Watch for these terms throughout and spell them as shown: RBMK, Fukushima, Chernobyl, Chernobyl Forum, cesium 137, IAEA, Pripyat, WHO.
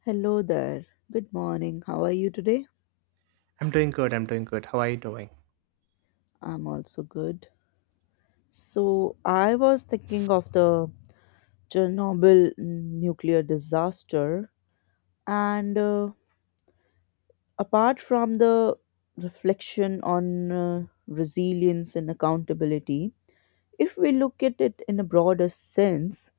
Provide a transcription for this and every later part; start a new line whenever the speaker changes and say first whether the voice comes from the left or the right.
left: Hello there. Good morning. How are you today?
right: I'm doing good. How are you doing?
left: I'm also good. So, I was thinking of the Chernobyl nuclear disaster, and apart from the reflection on resilience and accountability, if we look at it in a broader sense,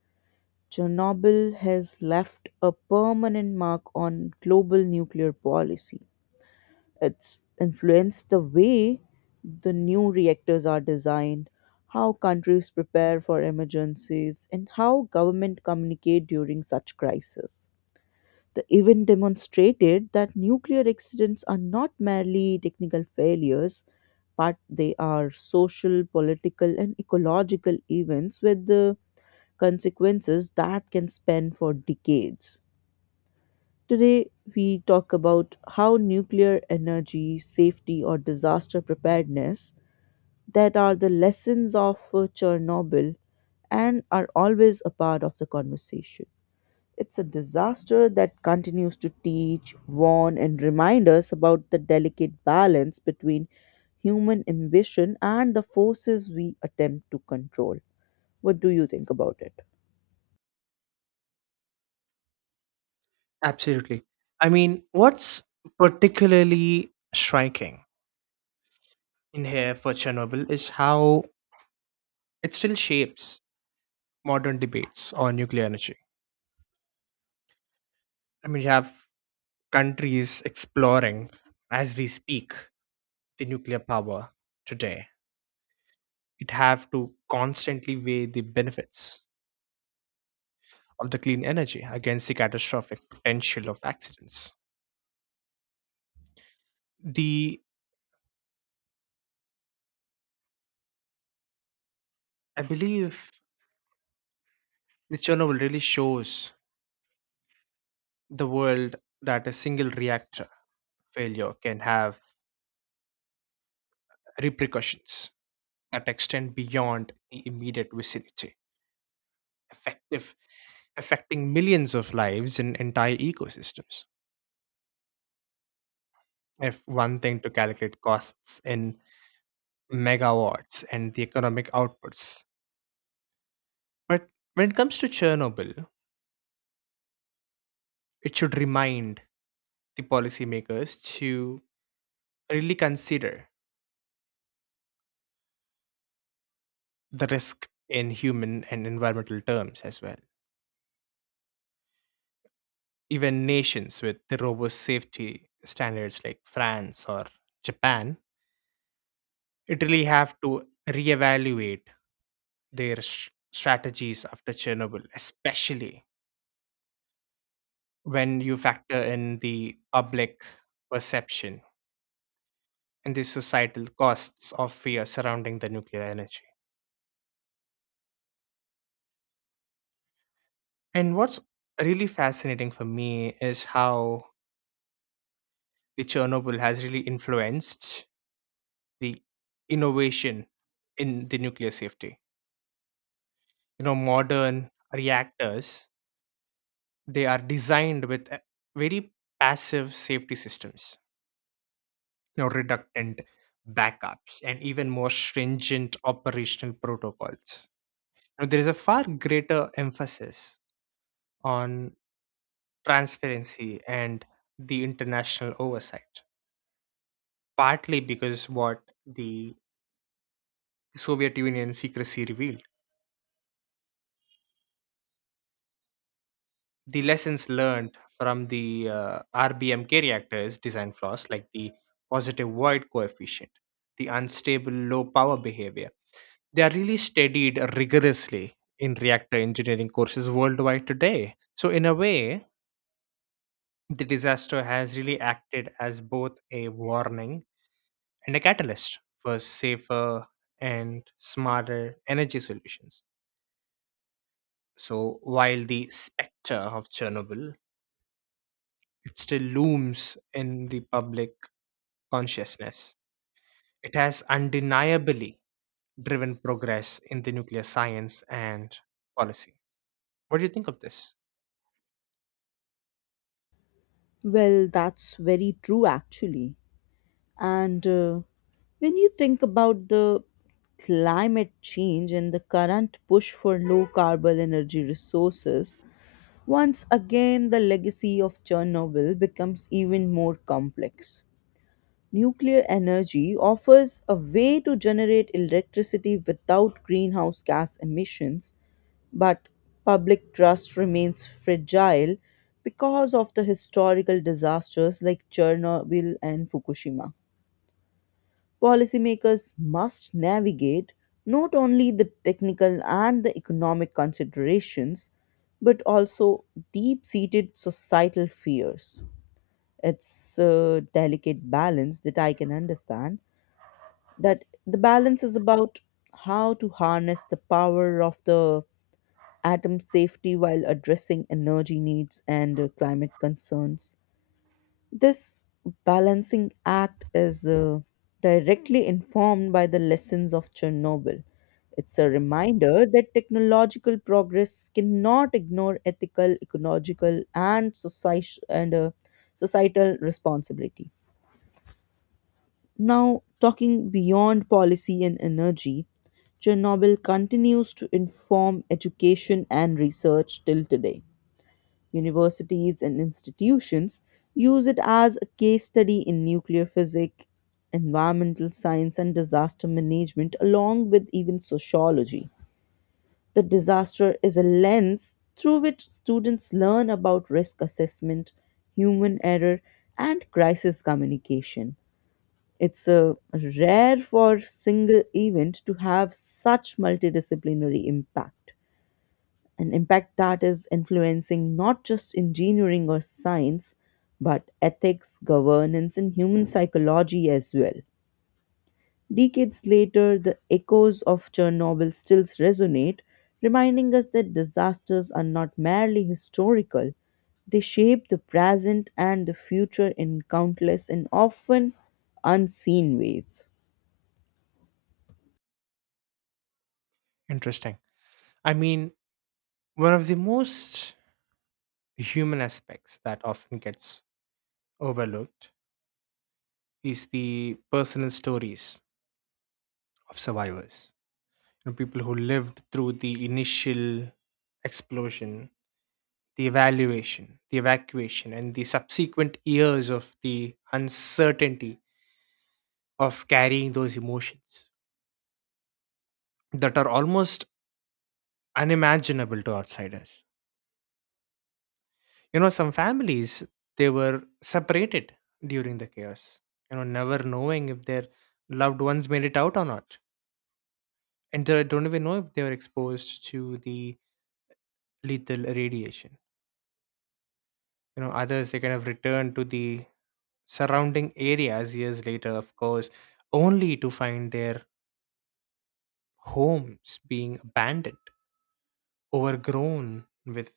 left: Chernobyl has left a permanent mark on global nuclear policy. It's influenced the way the new reactors are designed, how countries prepare for emergencies, and how government communicate during such crises. The event demonstrated that nuclear accidents are not merely technical failures, but they are social, political, and ecological events with the consequences that can span for decades. Today, we talk about how nuclear energy, safety, or disaster preparedness that are the lessons of Chernobyl and are always a part of the conversation. It's a disaster that continues to teach, warn, and remind us about the delicate balance between human ambition and the forces we attempt to control. What do you think about it?
right: Absolutely. I mean, what's particularly striking in here for Chernobyl is how it still shapes modern debates on nuclear energy. I mean, you have countries exploring, as we speak, the nuclear power today. It have to constantly weigh the benefits of the clean energy against the catastrophic potential of accidents. The I believe the Chernobyl really shows the world that a single reactor failure can have repercussions that extend beyond the immediate vicinity, effective, affecting millions of lives and entire ecosystems. If one thing to calculate costs in megawatts and the economic outputs. But when it comes to Chernobyl, it should remind the policymakers to really consider the risk in human and environmental terms as well, even nations with the robust safety standards like France or Japan, it really have to reevaluate their strategies after Chernobyl, especially when you factor in the public perception and the societal costs of fear surrounding the nuclear energy. And what's really fascinating for me is how the Chernobyl has really influenced the innovation in the nuclear safety. You know, modern reactors, they are designed with very passive safety systems, you know, reductant backups and even more stringent operational protocols. Now, there is a far greater emphasis on transparency and the international oversight, partly because what the soviet union secrecy revealed, the lessons learned from the RBMK reactors design flaws like the positive void coefficient, the unstable low power behavior. They are really studied rigorously in reactor engineering courses worldwide today. So, in a way, the disaster has really acted as both a warning and a catalyst for safer and smarter energy solutions. So, while the specter of Chernobyl it still looms in the public consciousness. It has undeniably driven progress in the nuclear science and policy. What do you think of this?
left: Well, that's very true actually. And when you think about the climate change and the current push for low carbon energy resources, once again the legacy of Chernobyl becomes even more complex. Nuclear energy offers a way to generate electricity without greenhouse gas emissions, but public trust remains fragile because of the historical disasters like Chernobyl and Fukushima. Policymakers must navigate not only the technical and the economic considerations, but also deep seated societal fears. It's a delicate balance that I can understand. That the balance is about how to harness the power of the atom safety while addressing energy needs and climate concerns. This balancing act is directly informed by the lessons of Chernobyl. It's a reminder that technological progress cannot ignore ethical, ecological, and societal responsibility. Now, talking beyond policy and energy, Chernobyl continues to inform education and research till today. Universities and institutions use it as a case study in nuclear physics, environmental science, and disaster management, along with even sociology. The disaster is a lens through which students learn about risk assessment, human error, and crisis communication. It's a rare for single event to have such multidisciplinary impact, an impact that is influencing not just engineering or science, but ethics, governance, and human psychology as well. Decades later, the echoes of Chernobyl still resonate, reminding us that disasters are not merely historical, they shape the present and the future in countless and often unseen ways.
right: Interesting. I mean, one of the most human aspects that often gets overlooked is the personal stories of survivors. You know, people who lived through the initial explosion, the evacuation, and the subsequent years of the uncertainty, of carrying those emotions that are almost unimaginable to outsiders. You know, some families they were separated during the chaos. You know, never knowing if their loved ones made it out or not, and they don't even know if they were exposed to the lethal radiation. You know, others they kind of returned to the surrounding areas years later, of course, only to find their homes being abandoned, overgrown with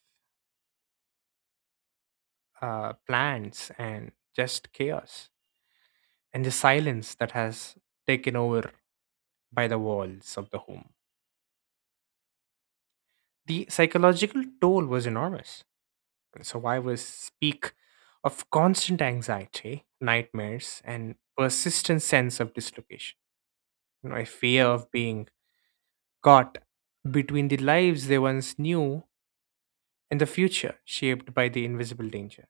right: plants and just chaos and the silence that has taken over by the walls of the home. The psychological toll was enormous. Survivors speak of constant anxiety, nightmares, and persistent sense of dislocation. You know, a fear of being caught between the lives they once knew and the future shaped by the invisible danger.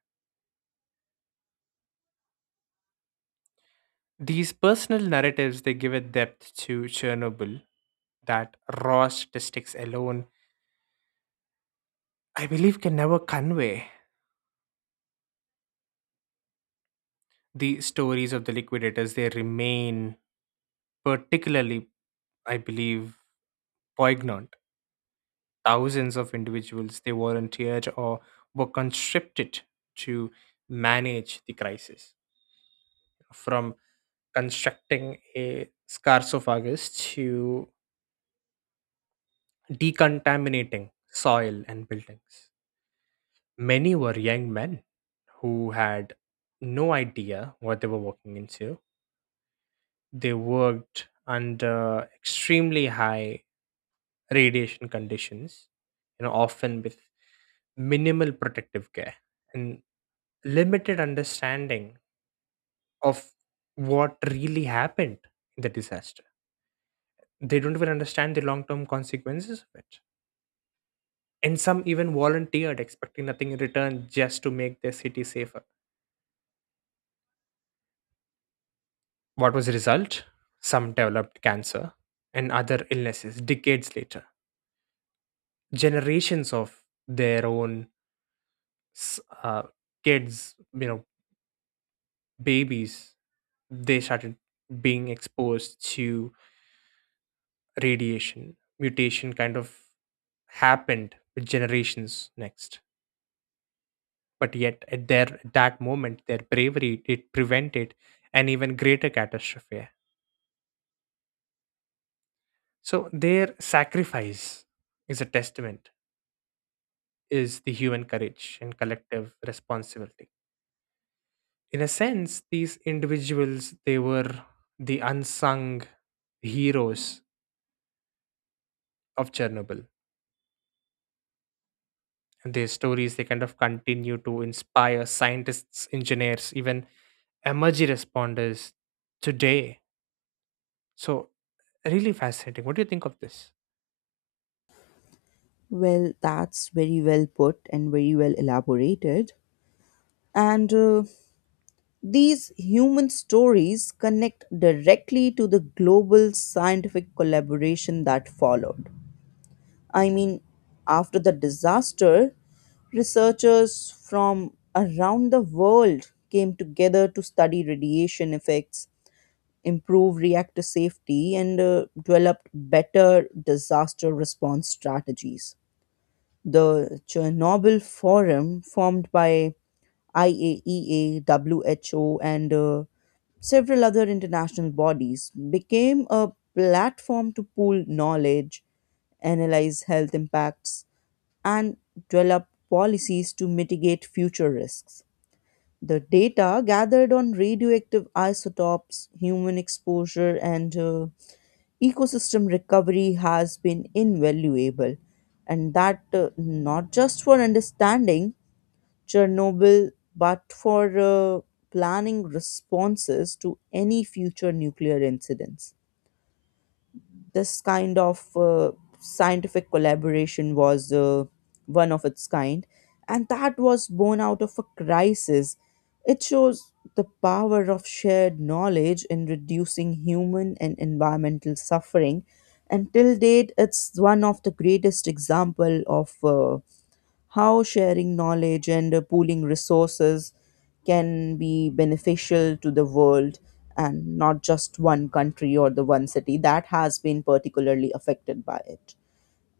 right: These personal narratives they give a depth to Chernobyl that raw statistics alone, I believe, can never convey. The stories of the liquidators they remain particularly, I believe, poignant. Thousands of individuals they volunteered or were conscripted to manage the crisis, from constructing a sarcophagus to decontaminating soil and buildings. Many were young men who had no idea what they were walking into. They worked under extremely high radiation conditions, you know, often with minimal protective care and limited understanding of what really happened in the disaster. They don't even understand the long term consequences of it. And some even volunteered, expecting nothing in return, just to make their city safer. What was the result? Some developed cancer and other illnesses decades later. Generations of their own s- uh, kids, you know, babies, they started being exposed to radiation. Mutation kind of happened with generations next. But yet, at that moment, their bravery it prevented an even greater catastrophe. So their sacrifice is a testament, is the human courage and collective responsibility. In a sense, these individuals they were the unsung heroes of Chernobyl. And their stories they kind of continue to inspire scientists, engineers, even emergency responders today. So really fascinating. What do you think of this?
left: Well, that's very well put and very well elaborated. And these human stories connect directly to the global scientific collaboration that followed. I mean, after the disaster, researchers from around the world came together to study radiation effects, improve reactor safety, and developed better disaster response strategies. The Chernobyl Forum, formed by IAEA WHO and several other international bodies, became a platform to pool knowledge, analyze health impacts, and develop policies to mitigate future risks. The data gathered on radioactive isotopes, human exposure, and ecosystem recovery has been invaluable. And that not just for understanding Chernobyl, but for planning responses to any future nuclear incidents. This kind of scientific collaboration was one of its kind, and that was born out of a crisis. It shows the power of shared knowledge in reducing human and environmental suffering. And till date, it's one of the greatest example of how sharing knowledge and pooling resources can be beneficial to the world and not just one country or the one city that has been particularly affected by it.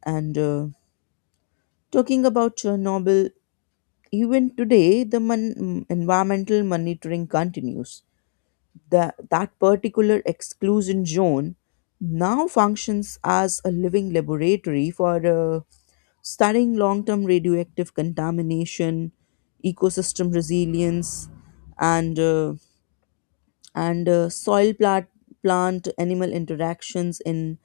left: And talking about Chernobyl, even today, the environmental monitoring continues the, that particular exclusion zone now functions as a living laboratory for studying long term radioactive contamination, ecosystem resilience, and, uh, and soil plant animal interactions in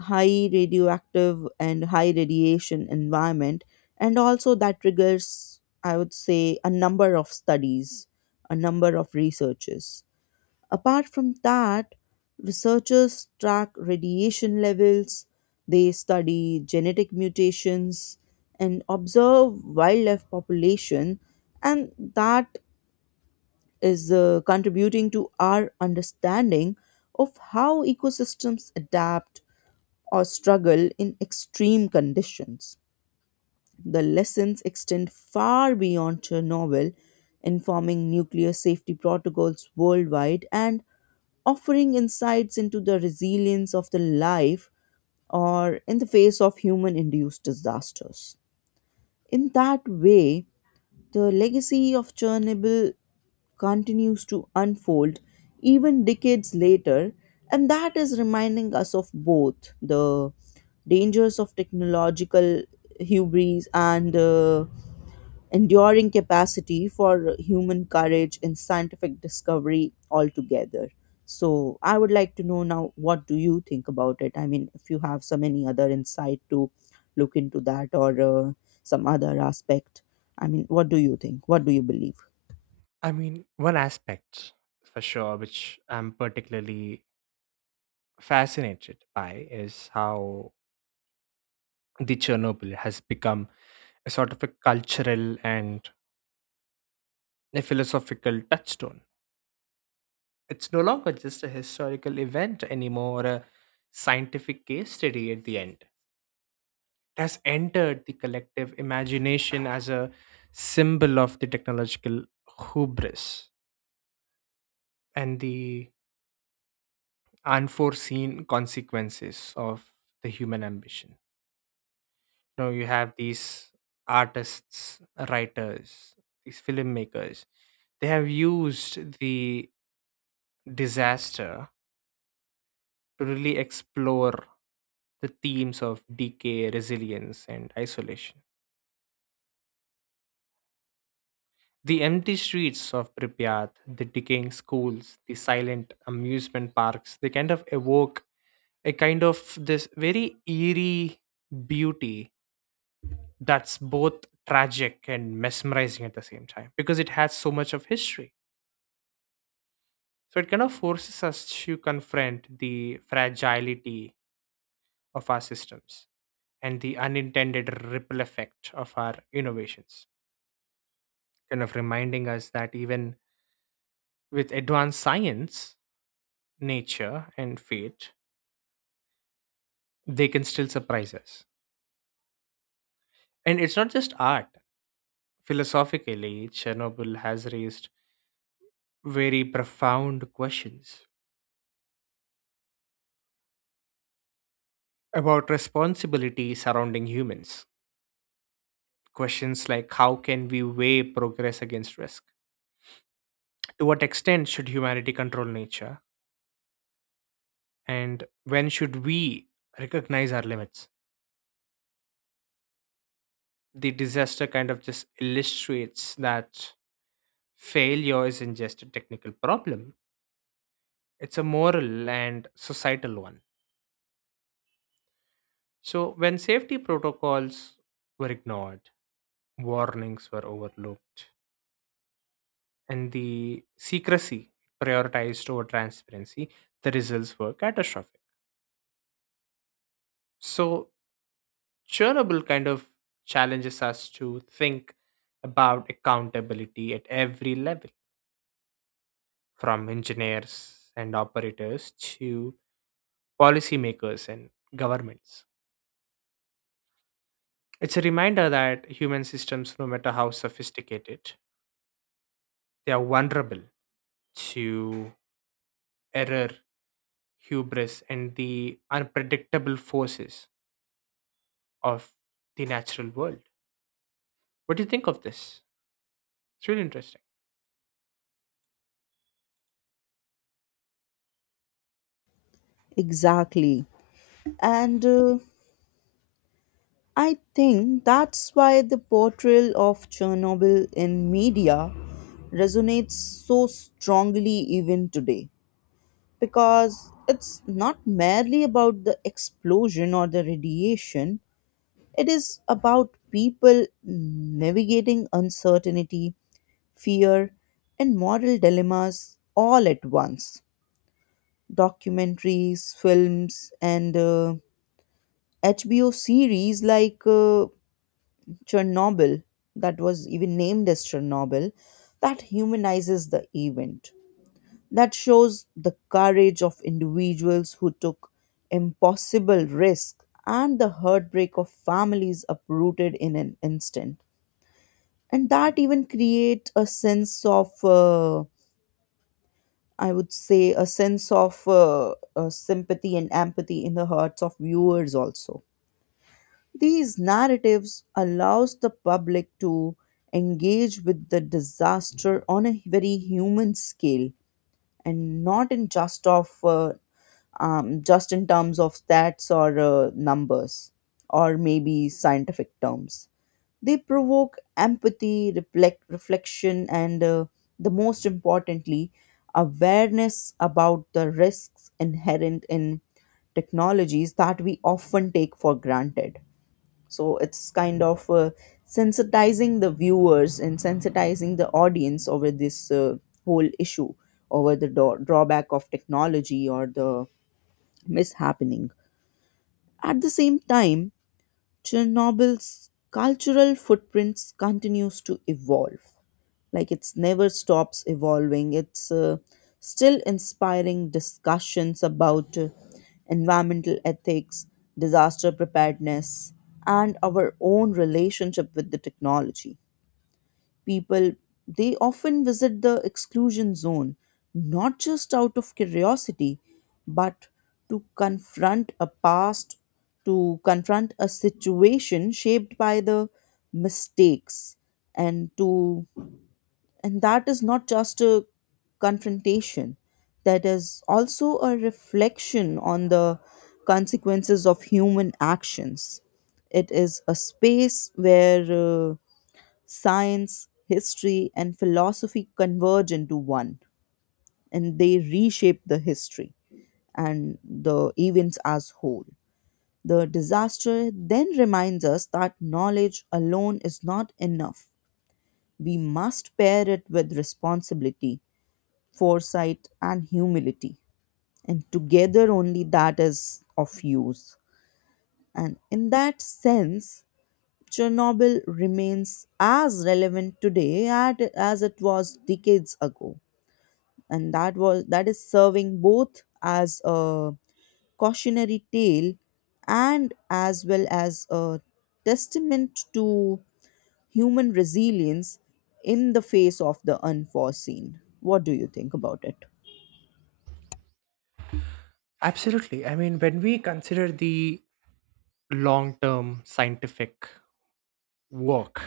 left: high radioactive and high radiation environment. And also, that triggers, I would say, a number of studies, a number of researches. Apart from that, researchers track radiation levels, they study genetic mutations, and observe wildlife population, and that is contributing to our understanding of how ecosystems adapt or struggle in extreme conditions. The lessons extend far beyond Chernobyl, informing nuclear safety protocols worldwide and offering insights into the resilience of the life or in the face of human induced disasters. In that way, the legacy of Chernobyl continues to unfold even decades later, and that is reminding us of both the dangers of technological hubris and enduring capacity for human courage and scientific discovery altogether. So, I would like to know now, what do you think about it? I mean, if you have some any other insight to look into that or some other aspect, I mean, what do you think? What do you believe?
right: I mean, one aspect for sure which I'm particularly fascinated by is how the Chernobyl has become a sort of a cultural and a philosophical touchstone. It's no longer just a historical event anymore, a scientific case study at the end. Has entered the collective imagination as a symbol of the technological hubris and the unforeseen consequences of the human ambition. You know, you have these artists, writers, these filmmakers, they have used the disaster to really explore the themes of decay, resilience, and isolation. The empty streets of Pripyat, the decaying schools, the silent amusement parks, they kind of evoke a kind of this very eerie beauty that's both tragic and mesmerizing at the same time because it has so much of history. So it kind of forces us to confront the fragility of our systems and the unintended ripple effect of our innovations, kind of reminding us that even with advanced science, nature, and fate, they can still surprise us. And it's not just art. Philosophically, Chernobyl has raised very profound questions about responsibility surrounding humans. Questions like how can we weigh progress against risk? To what extent should humanity control nature? And when should we recognize our limits? The disaster kind of just illustrates that failure isn't just a technical problem, it's a moral and societal one. So, when safety protocols were ignored, warnings were overlooked, and the secrecy prioritized over transparency, the results were catastrophic. So, Chernobyl kind of challenges us to think about accountability at every level, from engineers and operators to policymakers and governments. It's a reminder that human systems, no matter how sophisticated, they are vulnerable to error, hubris, and the unpredictable forces of the natural world. What do you think of this? It's really interesting.
left: Exactly. And I think that's why the portrayal of Chernobyl in media resonates so strongly even today because it's not merely about the explosion or the radiation, it is about people navigating uncertainty, fear, and moral dilemmas all at once. Documentaries, films, and HBO series like Chernobyl, that was even named as Chernobyl, that humanizes the event, that shows the courage of individuals who took impossible risks and the heartbreak of families uprooted in an instant. And that even create a sense of, I would say, a sense of sympathy and empathy in the hearts of viewers also. These narratives allows the public to engage with the disaster on a very human scale and not in just of just in terms of stats or numbers, or maybe scientific terms. They provoke empathy, reflection, and the most importantly, awareness about the risks inherent in technologies that we often take for granted. So it's kind of sensitizing the viewers and sensitizing the audience over this whole issue, over the drawback of technology or the mishappening. At the same time, Chernobyl's cultural footprints continues to evolve. Like it's never stops evolving. It's still inspiring discussions about environmental ethics, disaster preparedness, and our own relationship with the technology. People they often visit the exclusion zone not just out of curiosity but to confront a past, to confront a situation shaped by the mistakes, and to and that is not just a confrontation, that is also a reflection on the consequences of human actions. It is a space where science, history, and philosophy converge into one, and they reshape the history and the events as whole. The disaster then reminds us that knowledge alone is not enough. We must pair it with responsibility, foresight, and humility. And together, only that is of use. And in that sense, Chernobyl remains as relevant today at, as it was decades ago, and that was that is serving both as a cautionary tale and as well as a testament to human resilience in the face of the unforeseen. What do you think about it?
right: Absolutely. I mean, when we consider the long term scientific work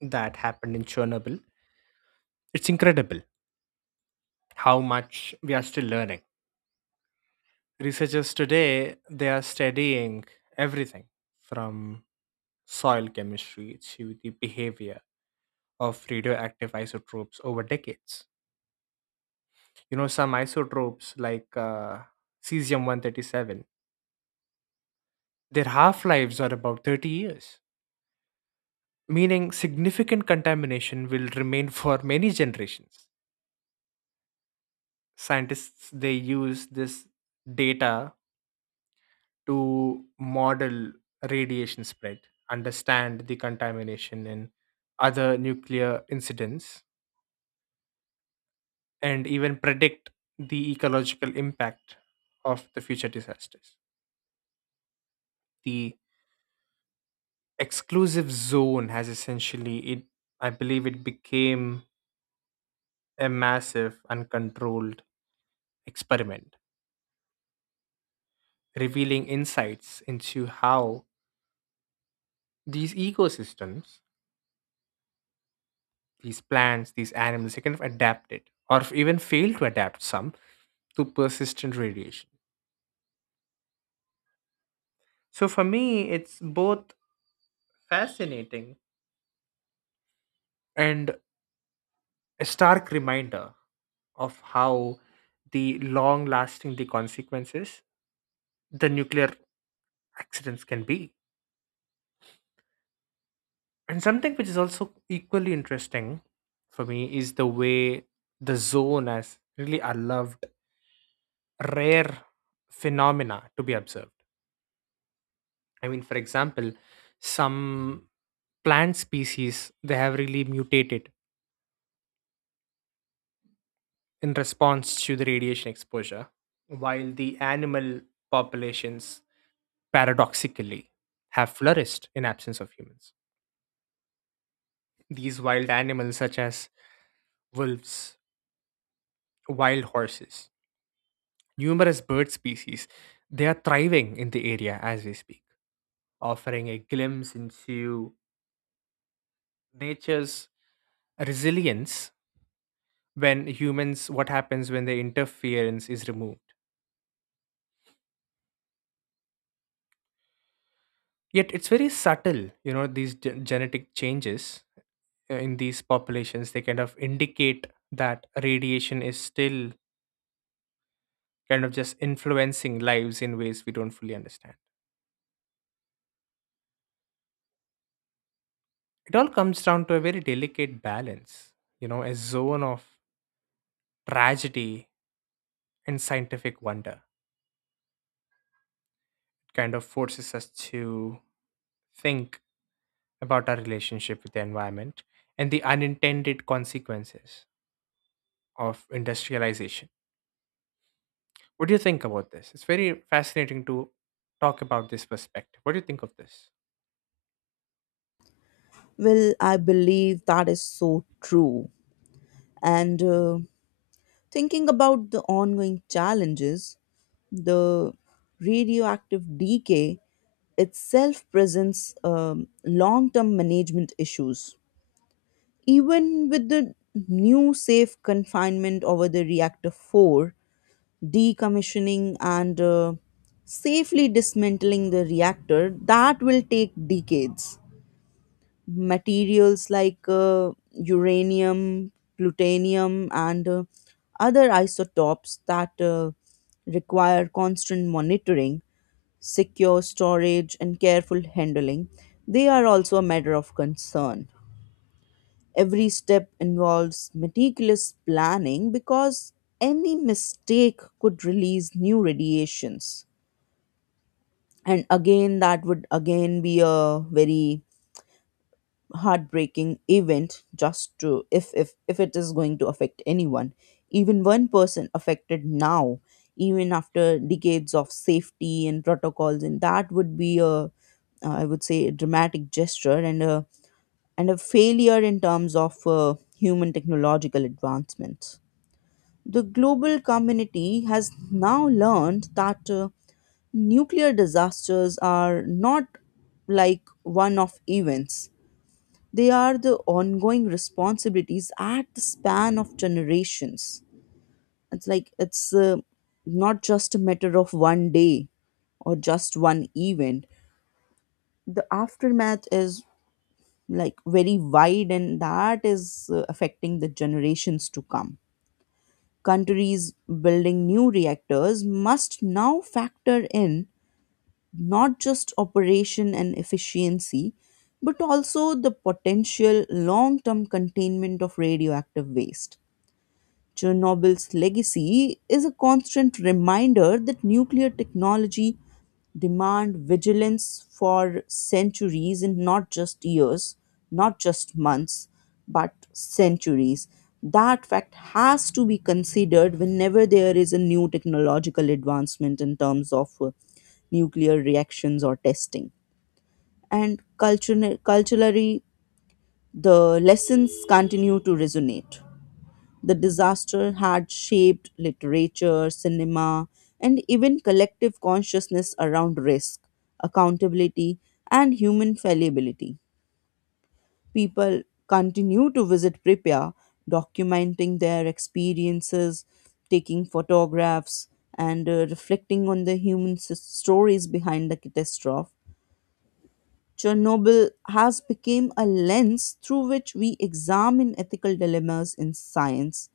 right: that happened in Chernobyl, it's incredible how much we are still learning. Researchers today, they are studying everything from soil chemistry to the behavior of radioactive isotopes over decades. You know, some isotopes like cesium 137, their half-lives are about 30 years, meaning significant contamination will remain for many generations. Scientists they use this data to model radiation spread, understand the contamination and other nuclear incidents, and even predict the ecological impact of the future disasters. The exclusive zone has essentially it, I believe it became a massive uncontrolled experiment, revealing insights into how these ecosystems, these plants, these animals they kind of adapted or even failed to adapt some to persistent radiation. So for me it's both fascinating and a stark reminder of how the long lasting the consequences the nuclear accidents can be. And something which is also equally interesting for me is the way the zone has really allowed rare phenomena to be observed. I mean, for example, some plant species they have really mutated in response to the radiation exposure, while the animal populations paradoxically have flourished in absence of humans. These wild animals, such as wolves, wild horses, numerous bird species. They are thriving in the area as we speak, offering a glimpse into nature's resilience when humans, what happens when the interference is removed. Yet it's very subtle, you know, these genetic changes, in these populations, they kind of indicate that radiation is still kind of just influencing lives in ways we don't fully understand. It all comes down to a very delicate balance, you know, a zone of tragedy and scientific wonder. It kind of forces us to think about our relationship with the environment and the unintended consequences of industrialization. What do you think about this? It's very fascinating to talk about this perspective. What do you think of this?
left: Well, I believe that is so true. And thinking about the ongoing challenges, the radioactive decay itself presents long term management issues. Even with the new safe confinement over the reactor 4, decommissioning and safely dismantling the reactor, that will take decades. Materials like uranium, plutonium, and other isotopes that require constant monitoring, secure storage, and careful handling, they are also a matter of concern. Every step involves meticulous planning because any mistake could release new radiations. And again, that would again be a very heartbreaking event just to, if it is going to affect anyone, even one person affected now, even after decades of safety and protocols, and that would be a I would say a dramatic gesture and a failure in terms of human technological advancements. The global community has now learned that nuclear disasters are not like one-off events. They are the ongoing responsibilities at the span of generations. It's like it's not just a matter of one day or just one event. The aftermath is like very wide, and that is affecting the generations to come. Countries building new reactors must now factor in not just operation and efficiency, but also the potential long term containment of radioactive waste. Chernobyl's legacy is a constant reminder that nuclear technology demand vigilance for centuries and not just years, not just months, but centuries. That fact has to be considered whenever there is a new technological advancement in terms of nuclear reactions or testing. And culturally, culturally, the lessons continue to resonate. The disaster had shaped literature, cinema, and even collective consciousness around risk, accountability, and human fallibility. People continue to visit Pripyat, documenting their experiences, taking photographs, and reflecting on the human stories behind the catastrophe. Chernobyl has become a lens through which we examine ethical dilemmas in science,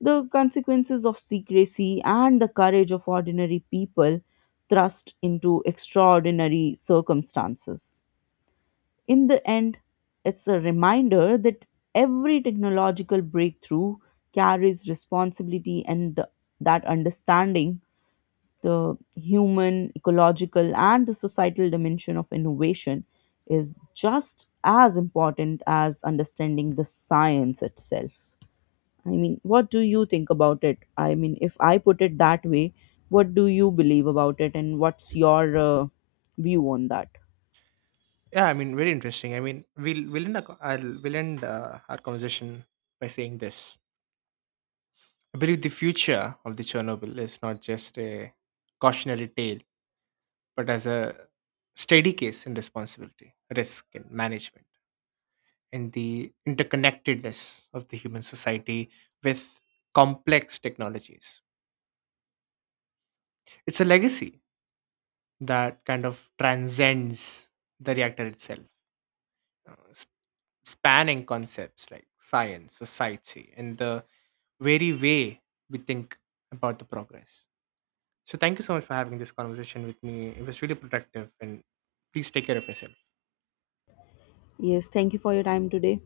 left: the consequences of secrecy, and the courage of ordinary people thrust into extraordinary circumstances. In the end, it's a reminder that every technological breakthrough carries responsibility and that understanding the human, ecological, and the societal dimension of innovation is just as important as understanding the science itself. I mean, what do you think about it? I mean, if I put it that way, what do you believe about it and what's your view on that?
right: Yeah, I mean, very interesting. I mean, we'll end, we'll end our conversation by saying this. I believe the future of the Chernobyl is not just a cautionary tale, but as a steady case in responsibility, risk, and management, and the interconnectedness of the human society with complex technologies. It's a legacy that kind of transcends the reactor itself, uh, sp- spanning concepts like science, society, and the very way we think about the progress. So, thank you so much for having this conversation with me. It was really productive, and please take care of yourself.
left: Yes, thank you for your time today.